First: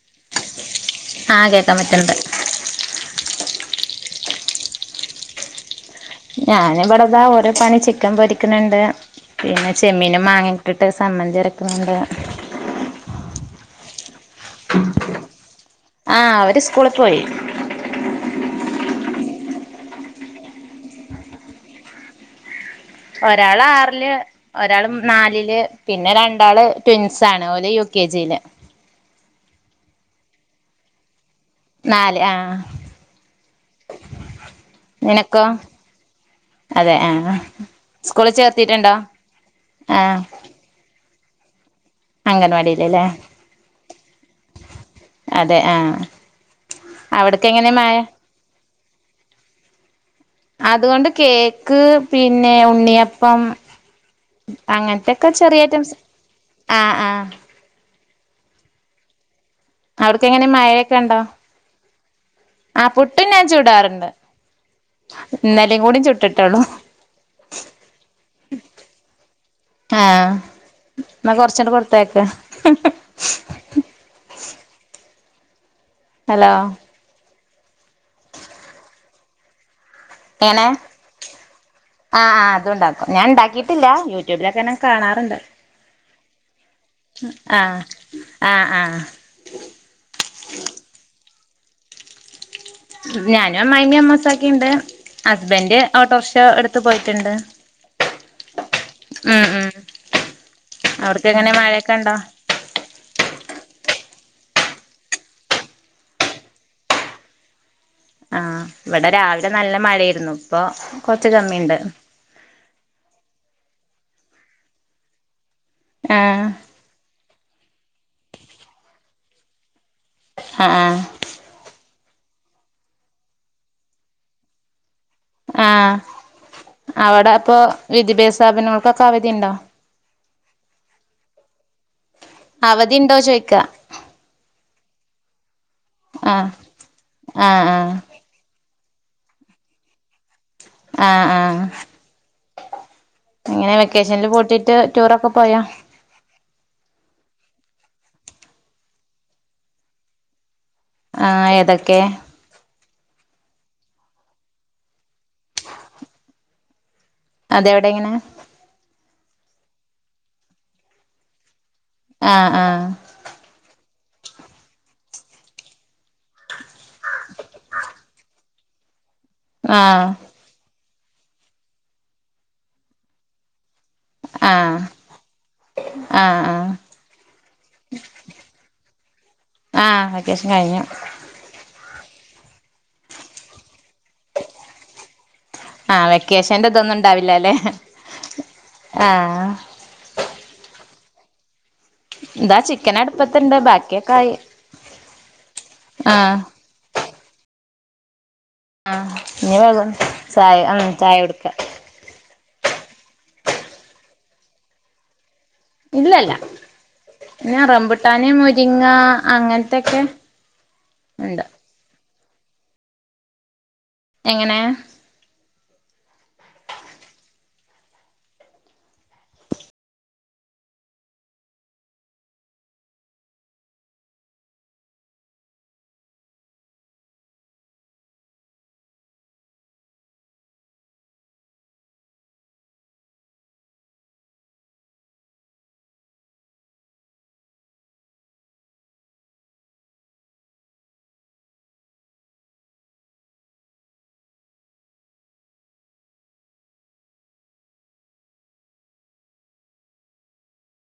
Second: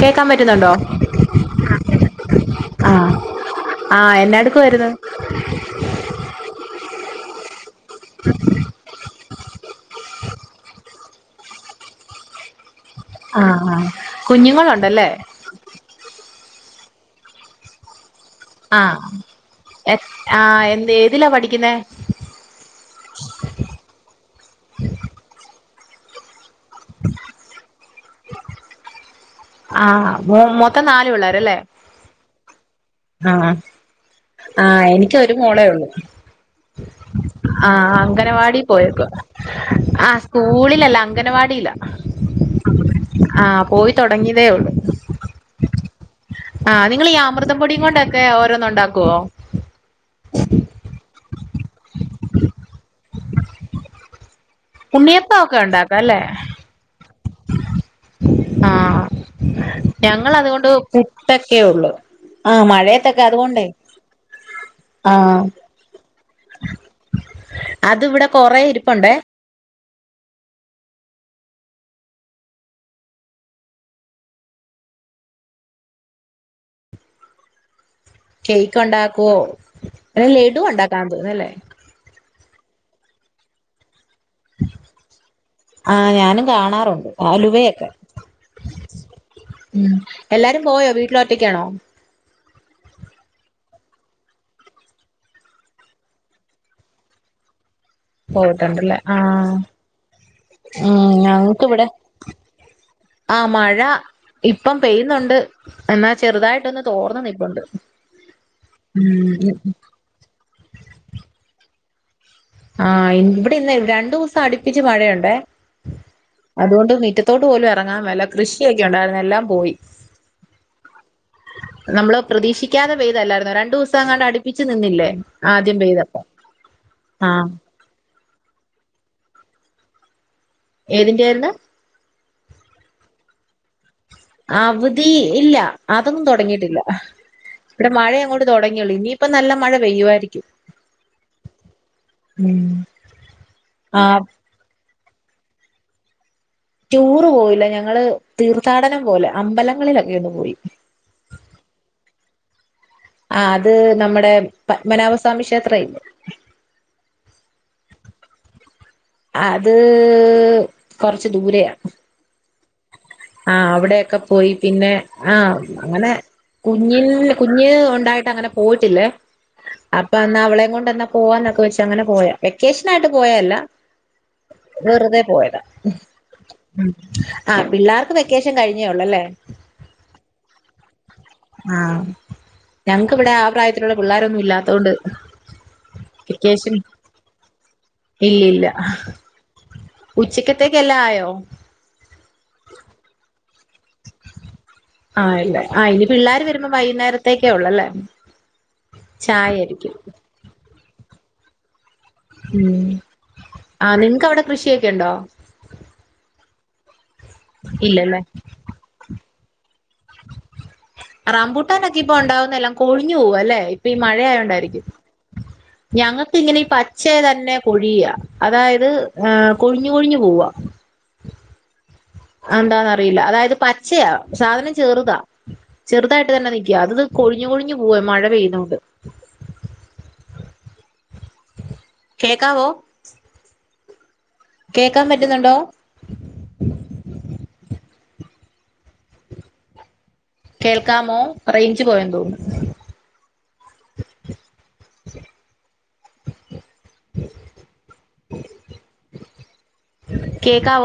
കേക്കാൻ പറ്റുന്നുണ്ടോ ആഹ് കേക്കാൻ പറ്റണ്ട് ആഹ് ആഹ് എന്നാടുക്കുവായിരുന്നു? ഞാനിബ്ടതാ ഓരോ പണി ചിക്കൻ പൊരിക്കുന്നുണ്ട് പിന്നെ ചെമ്മീനും മാങ്ങ ഇട്ടിട്ട് സംമ്മന്തി അരക്കുന്നുണ്ട് ആഹ് ആഹ് കുഞ്ഞുങ്ങൾ ഉണ്ടല്ലേ ആഹ് അവര് സ്കൂളിൽ പോയി ആഹ് എത് ആഹ് എന്ത് ഏതിലാ പഠിക്കുന്നേ? ഒരാള് ആറില് ഒരാള് നാലില് പിന്നെ രണ്ടാള് ട്വിൻസ് ആണ് ഓല് യു കെ ജിയില് ആഹ് മൊ മൊത്തം നാല് പിള്ളേര് അല്ലേ നാല് ആഹ് ആഹ് എനിക്ക് ഒരു നിനക്കോ മോളേ ഒള്ളു അതെ ആഹ് ആഹ് സ്കൂളിൽ അംഗനവാടി ചേർത്തിട്ടുണ്ടോ പോയേക്കുവ ആഹ് സ്കൂ കൂളിലല്ല അംഗനവാടിലാ അംഗൻവാടിയിലല്ലേ ആഹ് പോയി തൊടങ്ങിയതേ ഒള്ളൂ അതെ ആഹ് ആഹ് നിങ്ങൾ ഈ അവിടക്ക് അമൃതം എങ്ങനെ പൊടി മഴ കൊണ്ട് ഒക്കെ ഓരോന്ന് ഒണ്ടാക്കുവോ അത് കൊണ്ട് കേക്ക് പിന്നെ ഉണ്ണിയപ്പം അങ്ങനത്തെ ഒക്കെ ഉണ്ണിയപ്പം ചെറിയ ഐറ്റംസ് ഉണ്ടാക്കും അല്ലേ ആഹ് ആഹ് ആഹ് അവിടക്ക് ഞങ്ങള് എങ്ങനെ അതുകൊണ്ട് മഴയൊക്കെ ഉണ്ടോ പുട്ട് ഒക്കെ ഉള്ളു ആഹ് ആ മഴയത്തൊക്കെ പുട്ടും അത് ഞാൻ കൊണ്ടേ ചൂടാറുണ്ട് ആഹ് ഇന്നലെയും കൂടി ചുട്ടിട്ടുള്ളൂ അത് ഇവിടെ കൊറെ ഇരിപ്പുണ്ടേ ആഹ് എന്നാ കൊറച്ച്ണ്ട് കൊടുത്ത് അയക്ക് ഹലോ കേക്ക് ഒണ്ടാക്കുവോ ഈ ലഡു എങ്ങനെ ഒണ്ടാക്കാൻ തോന്നല്ലേ ആഹ് ആഹ് അതും ഉണ്ടാക്കും ഞാൻ ഒണ്ടാക്കിയിട്ടില്ല യൂ ട്യൂബില് ഒക്കെ ഞാൻ കാണാറ്ണ്ട് ആ ഞാനും കാണാറുണ്ട് ആഹ് അലുവയൊക്കെ ആ ആഹ് ഉം, എല്ലാരും പോയോ വീട്ടിലോറ്റക്കാണോ ഞാനും അമ്മായിമ്മയും, അമ്മോൻസാക്കിണ്ട് ഹസ്ബന്റ് ഓട്ടോ റിഷോ എടുത്ത് പോയിട്ടുണ്ട് പോയിട്ട്ണ്ടല്ലേ ഉം ആഹ് ഉം ഉം അവിടക്ക് എങ്ങനെ ഞങ്ങക്ക് ഇവിടെ മഴയൊക്കെ ഉണ്ടോ ആ മഴ ഇപ്പം പെയ്യുന്നുണ്ട് എന്നാ ചെറുതായിട്ടൊന്ന് തോർന്ന് നിപ്പുണ്ട് ആഹ് ഇവിടെ രാവിലെ ഉം നല്ല മഴയിരുന്നു ഇപ്പൊ കൊറച്ച് കമ്മിയുണ്ട് ആഹ് ഇവിടെ ഇന്ന് രണ്ടു ദിവസം അടുപ്പിച്ച് മഴയുണ്ടേ ആഹ് അതുകൊണ്ട് മീറ്റത്തോട്ട് പോലും ഇറങ്ങാൻ മേല കൃഷിയൊക്കെ ഉണ്ടായിരുന്നു എല്ലാം പോയി ആഹ് ആ നമ്മള് പ്രതീക്ഷിക്കാതെ പെയ്തല്ലായിര്ന്നോ രണ്ടു ദിവസം അങ്ങാണ്ട് അടിപ്പിച്ച് നിന്നില്ലേ ആദ്യം ആഹ് പെയ്തപ്പോ അവിടെ ആ അപ്പൊ വിദ്യാഭ്യാസ സ്ഥാപനങ്ങൾക്കൊക്കെ അവധി ഉണ്ടോ ഏതിന്റെ ആയിരുന്നു അവധി ഉണ്ടോ ചോയിക്ക അവധി ഇല്ല, അതൊന്നും ആഹ് തുടങ്ങിയിട്ടില്ല ആഹ് ഇവിടെ ആഹ് മഴയ അങ്ങോട്ട് തുടങ്ങിയുള്ളൂ ഇനിയിപ്പ നല്ല മഴ പെയ്യുവായിരിക്കും ആഹ് ആഹ് ഉം എങ്ങനെ ആ വെക്കേഷണലിൽ പൂട്ടിട്ട് ടൂർ ഒക്കെ പോയാ ടൂറ് പോയില്ല ഞങ്ങള് തീർത്ഥാടനം പോലെ അമ്പലങ്ങളില് ഒക്കെ ഒന്ന് പോയി ആ ഏതൊക്കെ ആ അത് നമ്മുടെ പത്മനാഭസ്വാമി ക്ഷേത്ര ഇല്ലേ അതെ അവിടെ എങ്ങനെ അത് കൊറച്ച് ദൂരെയാണ് ആഹ് ആഹ് ആ അവിടെയൊക്കെ പോയി പിന്നെ ആഹ് അങ്ങനെ കുഞ്ഞിൽ കുഞ്ഞ് ഉണ്ടായിട്ട് അങ്ങനെ പോയിട്ടില്ലേ ആഹ് അപ്പൊ എന്നാ അവളേയും കൊണ്ടന്നാ പോവാന്നൊക്കെ വെച്ച് അങ്ങനെ പോയാ വെക്കേഷൻ ആയിട്ട് പോയതല്ല ആഹ് വെറുതെ പോയതാ ആഹ് ആഹ് ആ പിള്ളേർക്ക് വെക്കേഷൻ കഴിഞ്ഞേള്ളൂ അല്ലേ ആഹ് വെക്കേഷൻ കഴിഞ്ഞു ആഹ് ഞങ്ങക്ക് ഇവിടെ ആ പ്രായത്തിലുള്ള പിള്ളോരൊന്നും ഇല്ലാത്തൊണ്ട് ആഹ് വെക്കേഷന്റെ ഇതൊന്നും ഉണ്ടാവില്ലല്ലേ ആഹ് ഉച്ചക്കത്തേക്ക് എല്ലാം ആയോ ഇതാ ചിക്കൻ അടുപ്പത്ത്ണ്ട് ബാക്കിയൊക്കെ ആയി ആ ആയില്ലേ ആ ഇനി ആഹ് പിള്ളേര് വരുമ്പോ വൈകുന്നേരത്തേക്കേ ഉള്ളൂ അല്ലേ ആ ഇനി വരും ചായ ആ ചായ കൊടുക്ക ഉം ആ നിങ്ങക്ക് അവിടെ കൃഷിയൊക്കെ ഉണ്ടോ ഇല്ലല്ല പിന്നെ ഇല്ലല്ലേ റംമ്പുട്ടാനെ, മുരിങ്ങ അങ്ങനത്തൊക്കെ ഉണ്ട് റാംമ്പൂട്ടാനൊക്കെ ഇപ്പ ഉണ്ടാവുന്നല്ലാം കൊഴിഞ്ഞു പോകും അല്ലെ ഇപ്പൊ ഈ എങ്ങനെ മഴയോണ്ടായിരിക്കും [unintelligible] ഞങ്ങക്ക് ഇങ്ങനെ പച്ചയ തന്നെ കൊഴിയാ, അതായത് ഏ കൊഴിഞ്ഞു കൊഴിഞ്ഞു പോവാ എന്താന്നറിയില്ല, അതായത് പച്ചയാ സാധനം ചെറുതാ ചെറുതായിട്ട് തന്നെ നിൽക്കുക അത് കൊഴിഞ്ഞ്, കൊഴിഞ്ഞ് പോവാ മഴ പെയ്യുന്നോണ്ട് കേക്കാവോ കേക്കാൻ പറ്റുന്നുണ്ടോ? കേൾക്കാമോ റെയ്ഞ്ച് പോയെന്ന് തോന്നുന്നു. ഉം കേക്കാവോ